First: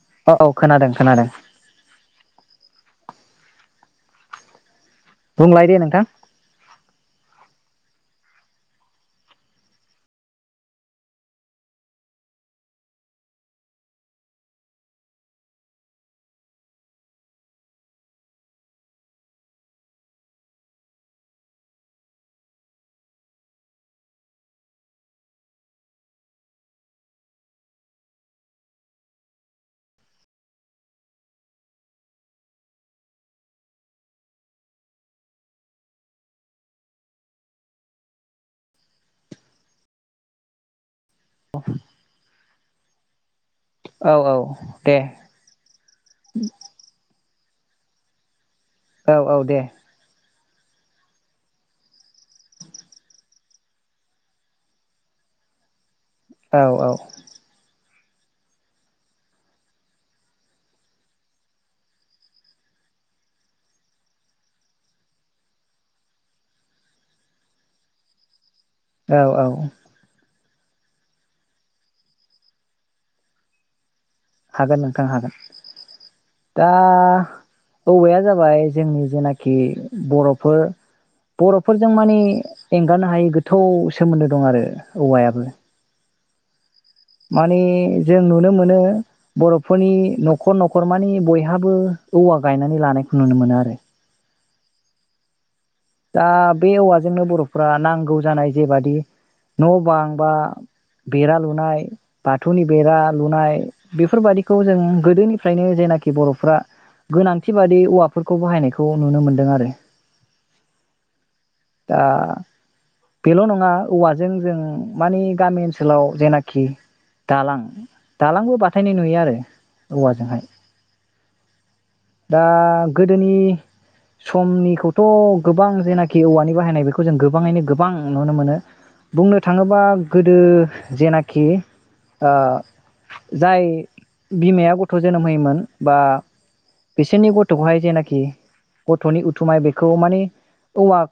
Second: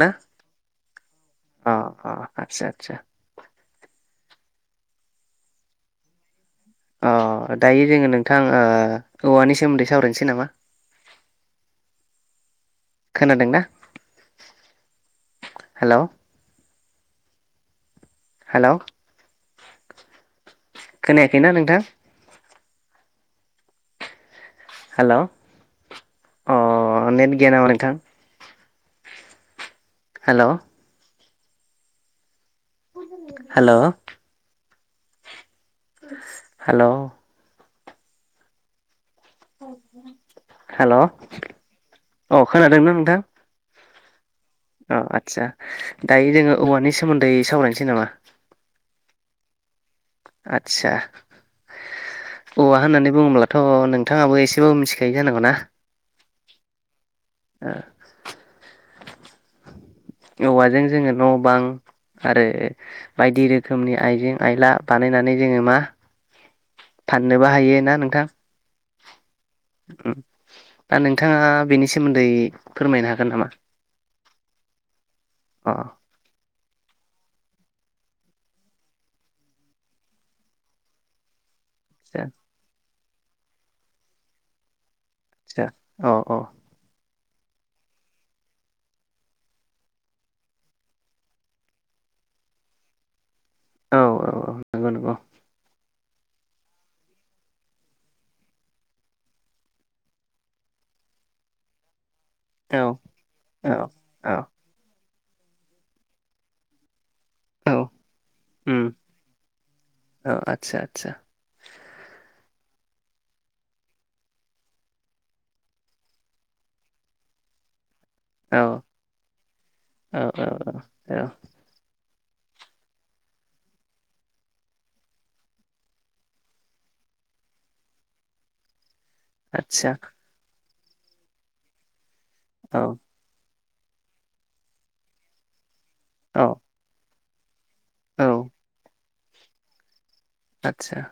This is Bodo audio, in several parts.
ना औ औ खोनादों खोनादों। आतसा बुंलाय दे नोंथां अ दायो जोङो नोंथां ओ औवानि सोमोन्दै सावरायनोसै नामा? खोनादोंना हेलौ हेलौ खोनायाखैना नोंथां? हेलौ अ नेट गैया नामा नोंथां? हेलौ हेलौ हेल' हेल' अ अ खोनादोंना नोंथां? औ औ दे अ आदसा दायो जोङो औवानि सोमोन्दै सावरायनोसै नामा? औ औ दे। आदसा औवा होननानै बुङोब्लाथ' नोंथाङाबो एसेबाबो मिथिखायो जानांगौ ना? औ औ [inaudible] औवाजों जोङो न' बां आरो बायदि रोखोमनि आइजें आइला बानायनानै जोङो मा फाननोबो हायो ना नोंथां। औ औ। उम्म दा नोंथाङा बेनि सोमोन्दै फोरमायनो हागोन नामा? हागोन नोंथां हागोन। अ। दा औवाया जाबाय जोंनि जेनाखि बर'फोर बर' फोरजों माने आदसा हरगानो हायि गोथौ सोमोन्दो दं आरो। औवायाबो अ अ। माने जों नुनो मोनो बर'फोरनि न'खर न'खर मानि बयहाबो औवा गायनानै लानायखौ नुनो मोनो। नो आरो औ औ औ नंगौ नंगौ। दा बे औवाजोंनो बर'फ्रा नांगौ जानाय जेबादि न' बां बा बेरा लुनाय बाथौनि औ बेरा लुनाय औ औ बेफोरबायाददिखौ जों गोदोनि फ्रायनो जायनाखि बर'फ्रा गोनांथि औ बादि औवाफोरखौ बाहायनायखौ नुनो मोनदों आरो। आतसा आतसा। दा बेल' नङा औवाजों जों मानि गामि ओनसोलाव जेनाखि दालां दालांबो औ बाथायनाय नुयो आरो औ औवाजोंहाय। औ औ औ दा गोदोनि समनिखौथ' गोबां जेनाखि औवानि बाहायनाय बेखौ जों गोबाङैनो गोबां नुनो मोनो। बुंनो थाङोबा आदसा गोदो जेनाखि ओ औ जाय बिमाया गथ' जोनोम होयोमोन। बा औ बि सोरनि गथ' हाय जेनाखि औ गथ'नि उथुमाय बेखौ माने औवा आतसा।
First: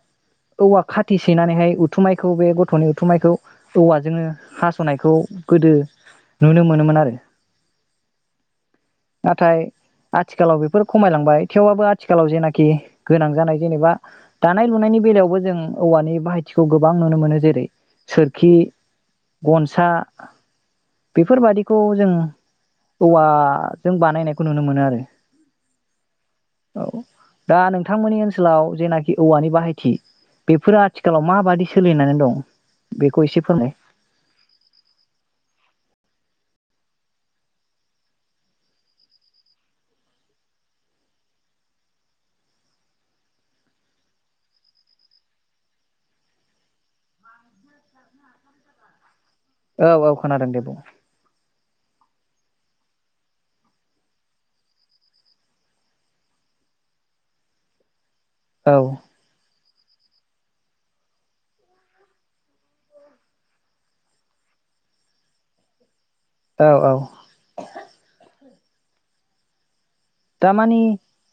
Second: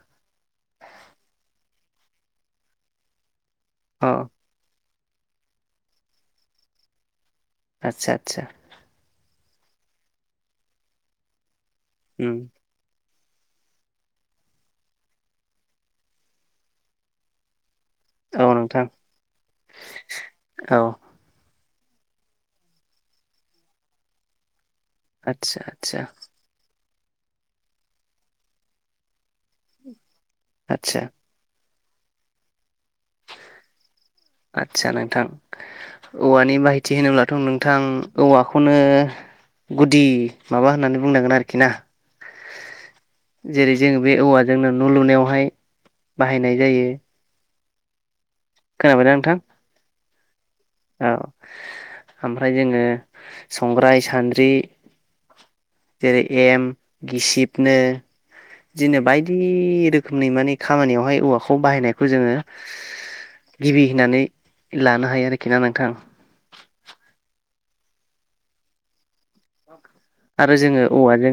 औवा खाथि सैनानैहाय उथुमायखौ बे गथ'नि उथुमायखौ औवा अ जोङो हा सनायखौ गोदो नुनो मोनोमोन आरो। आतसा आतसा। नाथाय आथिखालाव बेफोर खमायलांबाय। थेवाबो आथिखालाव उम जेनाखि गोनां जानाय जेनेबा दानाय लुनायनि बेलायावबो जों औवानि बाहायथिखौ गोबां नुनो मोनो जेरै औ सोरखि, नोंथां गनसा औ बेफोरबायादि खौ जों औवाजों बानायनायखौ नुनो मोनो आरो आदसा आदसा औ दा नोंथांमोननि ओनसोलाव जेनाखि औवानि बाहायथि बेफोरो आदसा आथिखालाव माबादि सोलिनानै दं बेखौ एसे फोरमाय आदसा नोंथां औवानि बाहायथि होनोब्लाथ नोंथां औवाखौनो गुदि माबा होननानै बुंनांगोन आरोखि ना जेरै जोंङो बे औवाजोंनो न लुनायावहाय बाहायनाय जायो खोनाबायदा नोंथां औ औ खोनादों दे बुं औ ओमफ्राय जोङो संग्राय सान्द्रि जेरै एम गिसिबनो औ दिनो बायदि रोखोमनि मानि खामानियावहाय औवाखौ बाहायनायखौ जोङो गिबि होननानै लानो हायो आरोखि ना नोंथां औ औ आरो दामानि जोङो औवाजों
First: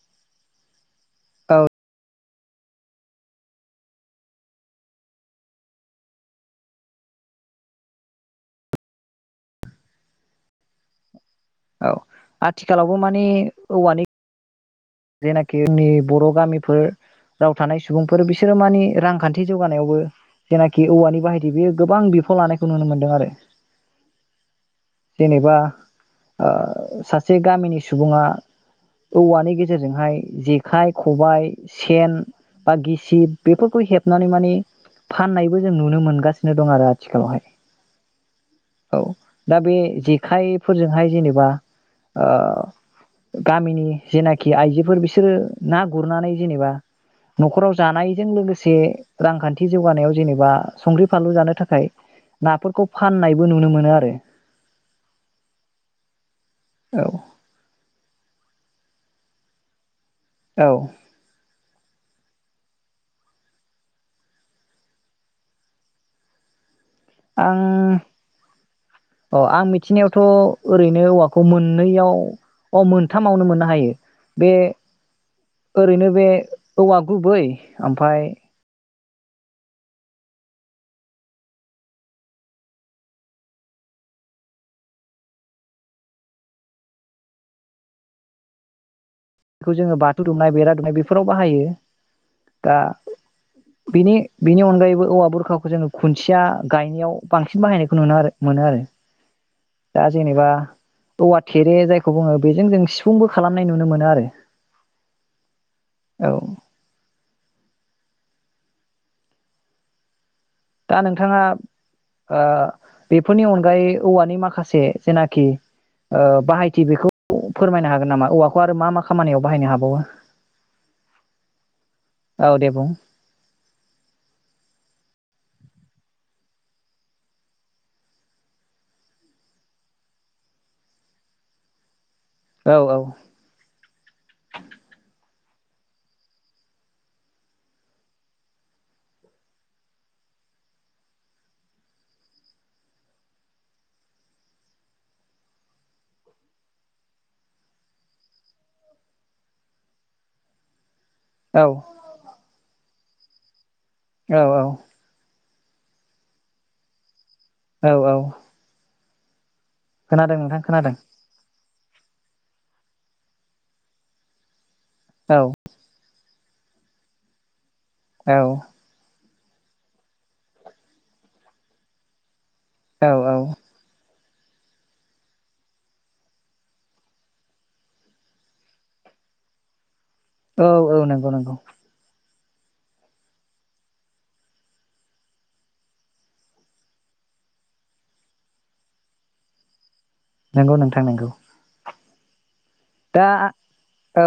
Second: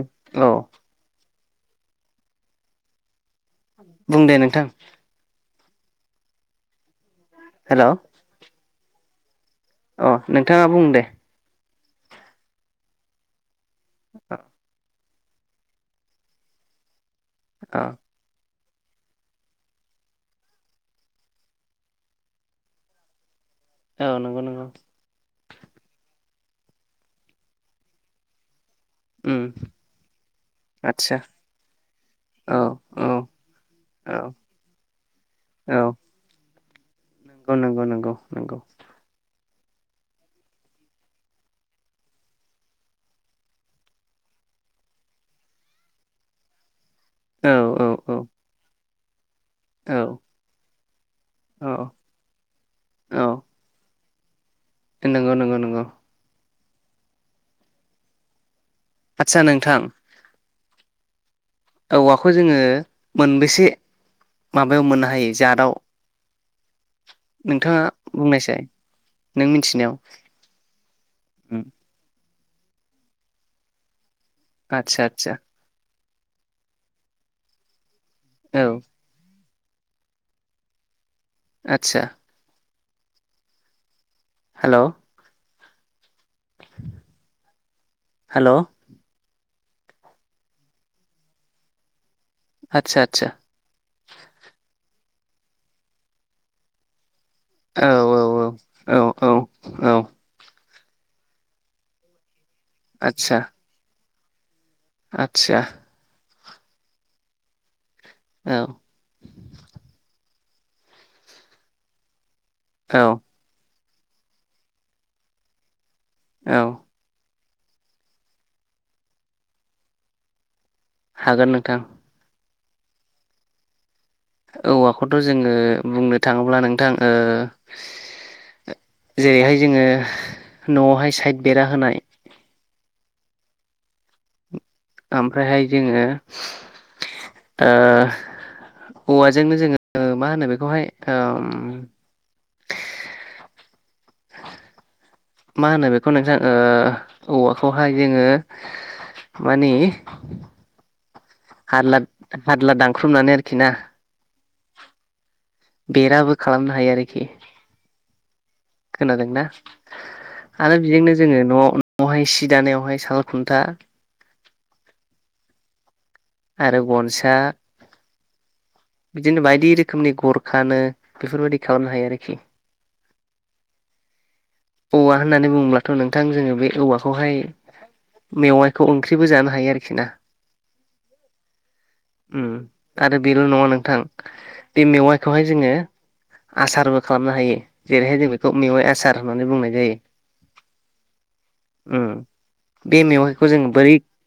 औ औ बुं दे नोंथां हेलौ अ नोंथाङा बुं दे औ आथिखालावबो माने औवानि जेनाखि जोंनि बर गामिफोर राव थानाय औ सुबुंफोर बिस सोरो मानि रांखान्थि जौगानायावबो जेनाखि औवानि बाहायथि बेयो गोबां बिफाव लानायखौ नुनो मोन्दों आरो औ नंगौ नंगौ जेनेबा ओ सासे गामिनि सुबुङा उम वौवानि गे जेरजोंहाय जेखाइ आदसा खबाइ सेन औ बा औ गिसिब बेफोरखौ औ हेबनानै माने फाननायबो जों नुनो मोनगासि [unintelligible] औ नोंगौ नोंगौ नोंगौ औ दा बे जेखाइ फोरजोंहाय जेनेबा ओ गामिनि जेना खि आइजोफोर बिसोरो ना गुरनानै जेनेबा औ नखराव औ औ जानायजों लोगोसे रांखान्थि औ जौगानायाव जेनेबा संख्रि फानलु जानो औ थाखाय नाफोरखौ फाननायबो नुनो मोनो आरो। न नंगौ नंगौ नंगौ। औ आदसा नोंथां औ औवाखौ जोङो मोनबेसे माबायाव मोननो हायो जाताव आं बुंनायसाय औ नों आं मिथिनायाव मिथिनायावथ' ओरैनो औवाखौ मोननैयाव अ मोनथामावनो मोननो हायो। बे आदसा आदसा ओरैनो बे औवा गुबै ओमफ्राय औ आतचा हेल' हेल' बेखौ जोङो बाथौ दुमनाय बेरा दुमनाय बेफोराव बाहायो। आदसा आदसा दानि बेनि अनगायैबो औ बुरखाखौ जोङो खुन्थिया गायनायाव बांसिन औ बाहायनायखौ नु आरो मोनो आरो। औ औ औ दा जेनेबा औवा थेरे जायखौ बुङो बेजों जों सिफुंबो खालामनाय नुनो मोनो आरो। आतसा औ औ दा नोंथाङा ओ औ बेफोरनि अनगायै औवानि माखासे जेनाखि औ बाहायथि बेखौ फोरमायनो हागोन नामा? औवाखौ आरो मा मा खामानियाव बाहायनो हाबावो? हागोन नोंथां। औ दे बुं औवाखौथ' जोङो बुंनो थाङोब्ला नोंथां जेरैहाय जोङो न'आवहाय साइद बेरा होनाय औ औ ओमफ्रायहाय जोङो ओ औवाजोंनो जोङो मा होनो बेखौहाय ओम मा होनो बेखौ नोंसां औवाखौहाय जोङो मानि औ हारला हारला दां खुख्रुबनानै आरोखि ना औ औ। बेराबो खालामनो हायो आरोखि। औ औ। खोनादोंना? खोनादों नोंथां आरो खोनादों बेजोंनो जोङो न' महाय सि दानायावहाय साल खुनथा औ। आरो गनसा औ। बिदिनो बायदि रोखोमनि गरखानो बेफोरबायदि खालामनो हायो आरोखि। औ औ। औवा होननानै बुङोबथ' नोंथां जोङो बे औवाखौहाय मेवाइखौ ओंख्रिबो जानो हायो आरोखि ना। औ औ नोंगौ नोंगौ। उम आरो बेल' नङा नोंथां बे मेवाइखौहाय जोङो आसारबो खालामनो हायो। जेरैहाय जों बेखौ मेवाइ आसार होननानै बुंनाय जायो। नोंगौ नोंथां नोंगौ। उम। बे मेवाइखौ जोङो बोरै औ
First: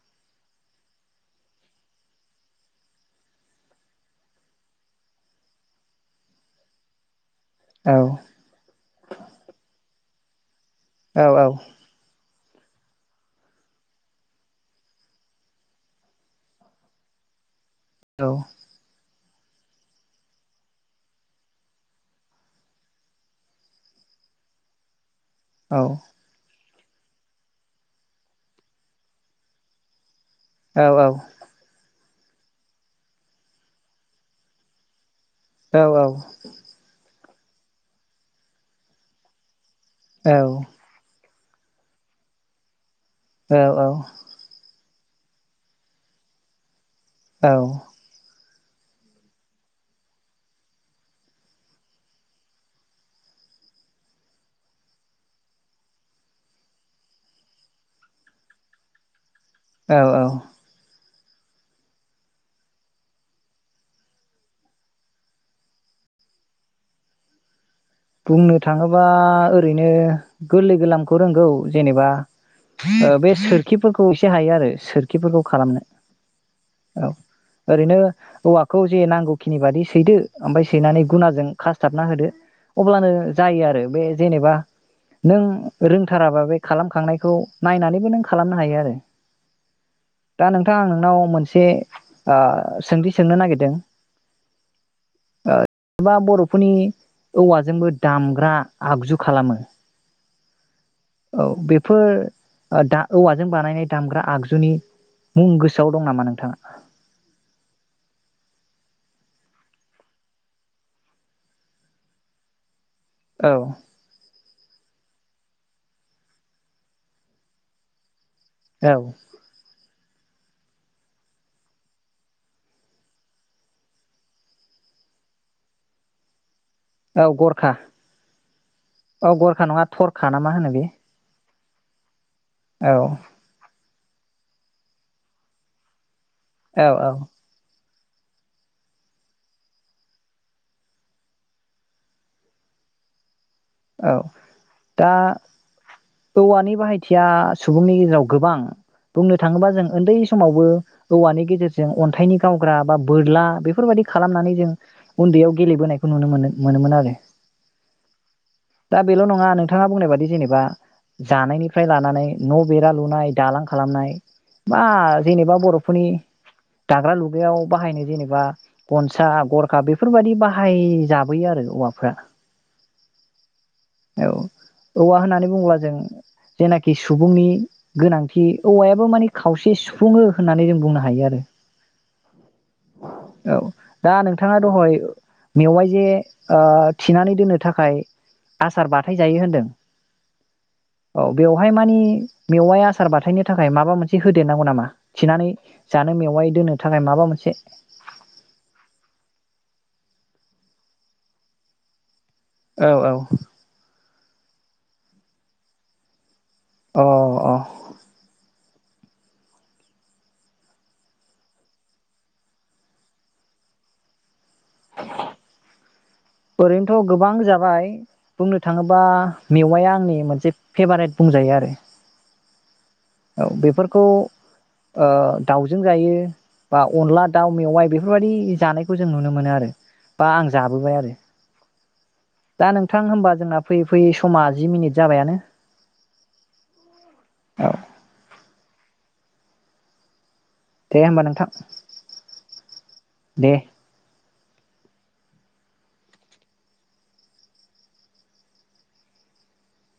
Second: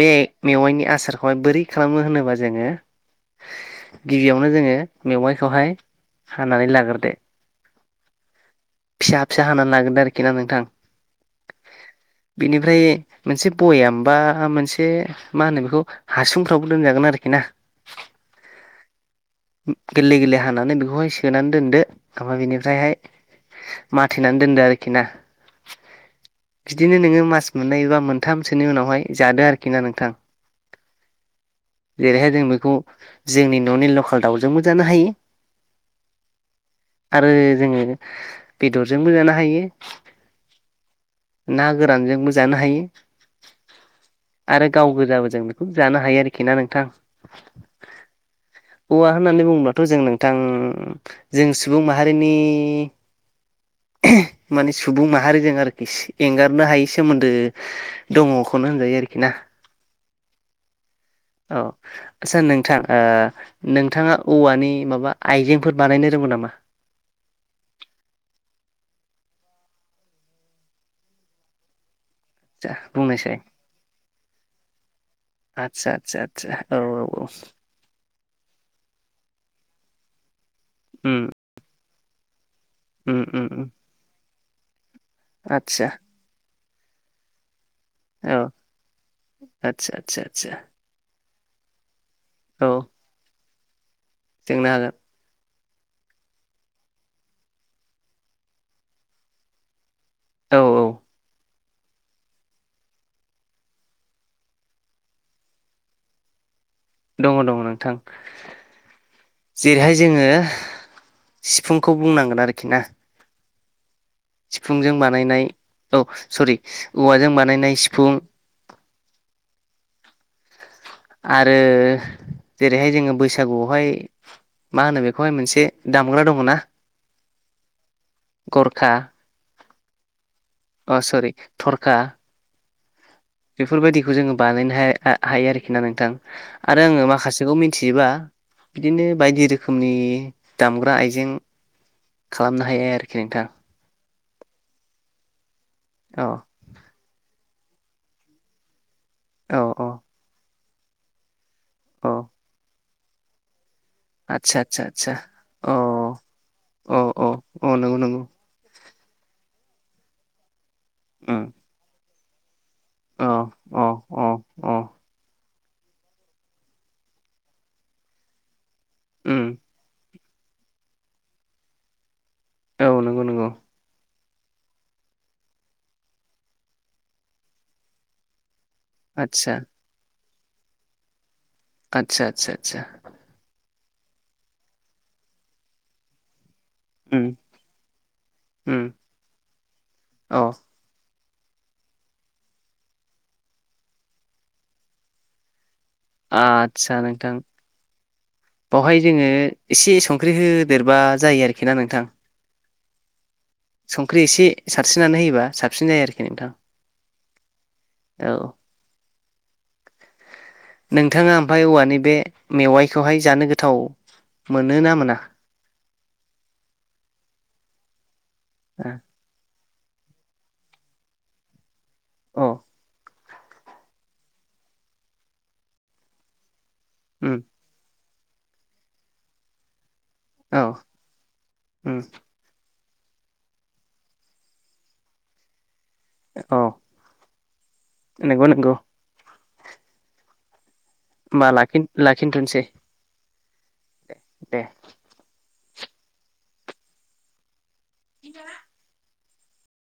बे मेवाइनि आसारखौहाय बोरै खालामो होनोबा जोङो। गिबियावनो जोङो मेवाइखौहाय हानानै लागोरदो। औ। फिसा फिसा हानानै लागोरदो आरोखि ना नोंथां। औ औ। बेनिफ्राय मोनसे बयाम बा मोनसे मा होनो बेखौ हासुंफ्रावबो दोनजागोन आरोखि ना। औ। गोरलै गोरलै हानानै बेखौहाय सोनानै दोनदो ओमफ्राय बेनिफ्रायहाय माथेनानै दोनदो आरोखि ना। औ। बिदिनो नोङो मास मोननै बा मोनथामसोनि उनावहाय जादो आरोखि ना नोंथां। औ औ। जेरैहाय जों बेखौ जोंनि न'नि लकेल दाउजोंबो जानो हायो। औ औ। आरो जोङो बेदरजोंबो जानो हायो। औ। ना गोरानजोंबो जानो हायो। औ औ। आरो गाव गोजाबो जों बेखौ जानो हायो आरोखि ना नोंथां। औ। औवा होननानै बुङोब्लाथ' जों नोंथां जों सुबुं माहारिनि माने सुबुं माहारिजों आरोखि एंगारनो हायै सोमोन्दो दङखौनो होनजायो आरोखि ना। औ औ। औ। आटचा नोंथां ओ नोंथाङा औवानि माबा आइजेंफोर बानायनो रोंगौ नामा? बुंनो थाङोबा ओरैनो गोरलै गोरलामखौ रोंगौ। जेनेबा जा बे बुंनायसाय सोरखिफोरखौ एसे हायो आरो सोरखिफोरखौ खालामनो। औ ओरैनो औवाखौ जे नांगौखिनि बादि सैदो ओमफ्राय सैनानै उम गुनाजों खा [unintelligible] होदो। अब्लानो उम उम उम जायो आरो बे। जेनेबा। नों आदसा रोंथाराबा बे खालामखांनायखौ नायनानैबो नों औ खालामनो हायो आरो आदसा आदसा आदसा दा नोंथां आं नोंनाव मोन से ओ सोंथि सोंनो नागिर दों सोंनो हागोन ओ जेनेबा बर'फोरनि औवाजोंबो दामग्रा आगजु खालामो औ औ औ बेफोर दा औवाजों बानायनाय दामग्रा आगजुनि मुं गोसोआव दं नामा नोंथाङा दङ दङ नोंथां जेरैहाय जोंङो सिफुंखौ बुंनांगोन आरोखि ना औ सिफुंजों बानायनाय औ सरि औवाजों बानायनाय सिफुं [unintelligible] आरो जेरैहाय जोंङो बैसागुयावहाय मा होनो बेखौहाय मोनसे दामग्रा दंङना [unintelligible] औ गरखा औ गरखा नंङा थरखा ना मा होनो बे थरका औ बेफोरबायदिखौ जोंङो बानायनो हा हायो आरोखि ना नोंथां आरो औ आंङो औ माखासेखौ मि थियोबा बिदिनो बायदि रोखोमनि दामग्रा आइजें खालामनो हायो आरोखि नोंथां औ दा औ औवानि बाहायथिया सुबुंनि गेजेराव गोबां बुंनो औ थांङोबा औ जों उन्दै समावबो औवानि गेजेरजों औ अन्थाइनि गावग्रा बा बोरला बे फोरबायदि खालामनानै आदसा जों आदसा आदसा उन्दैयाव अ गेलेबोनायखौ नुनो मोनो मोनोमोन अ आरो अ अ नंगौ नंगौ दा बेल' नंङा नोंथाङा बुंनाय बादि जेनेबा उम। जानायनिफ्राय लानानै न' बेरा अ लुनाय दालां अ खालामनाय अ अ बा जेनेबा बर'फोरनि दाग्रा लुग्रायाव बाहायनाय जेनेबा गनसा उम गरखा बे फोरबायदि बाहाय जाबोयो आरो औवाफ्रा औ नंगौ नंगौ औ औवा होननानै बुङोब्ला जों जेनाखि सुबुंनि गोनांथि औवायाबो माने आदसा खावसे सुफुङो होननानै जों बुंनो हायो आरो आतसा आतसा आतसा औ दा नोंथाङा दहाय मेवाइ जे ओ उम थिनानै दोननो थाखाय उम आसार बानाय जायो होनदों औ औ बेवहाय मानि मेवाइ आसार बाथायनो थाखाय माबा मोनसे होदेरनांगौ नामा थिनानै जानो मेवाइ दोननो आदसा थाखाय माबा नोंथां मोनसे बेावहाय जोङो एसे संख्रि होदेरबा जायो आरोखि ना नोंथां औ औ ओंख्रि एसे सारस्रिनानै होयोबा साबसिन जायो आरोखि नोंथां अ अ औ नोंथाङा ओमफ्राय औवानि बे मेवाइखौहाय जानो गोथाव मोनोना मोना ओरैनोथ' गोबां जाबाय बुंनो अ थाङोब्ला मेवाया आंनि मोनसे फेभारेट बुंजायो आरो औ बेफोरखौ ओ दाउजों जायो बा अनदला उम दाउ मेवाइ बे बेफोरबायदि जानायखौ जों नुनो मोनो आरो बा आं औ जाबोबाय आरो उम दा नों थां होमबा जोंना फैयै फैयै समा जि मिनिट जाबायानो औ औ नोंगौ नोंगौ दे होमबा नोंथां होनोमबा लाखिन-लाखिनथ'सै दे दे [unintelligible]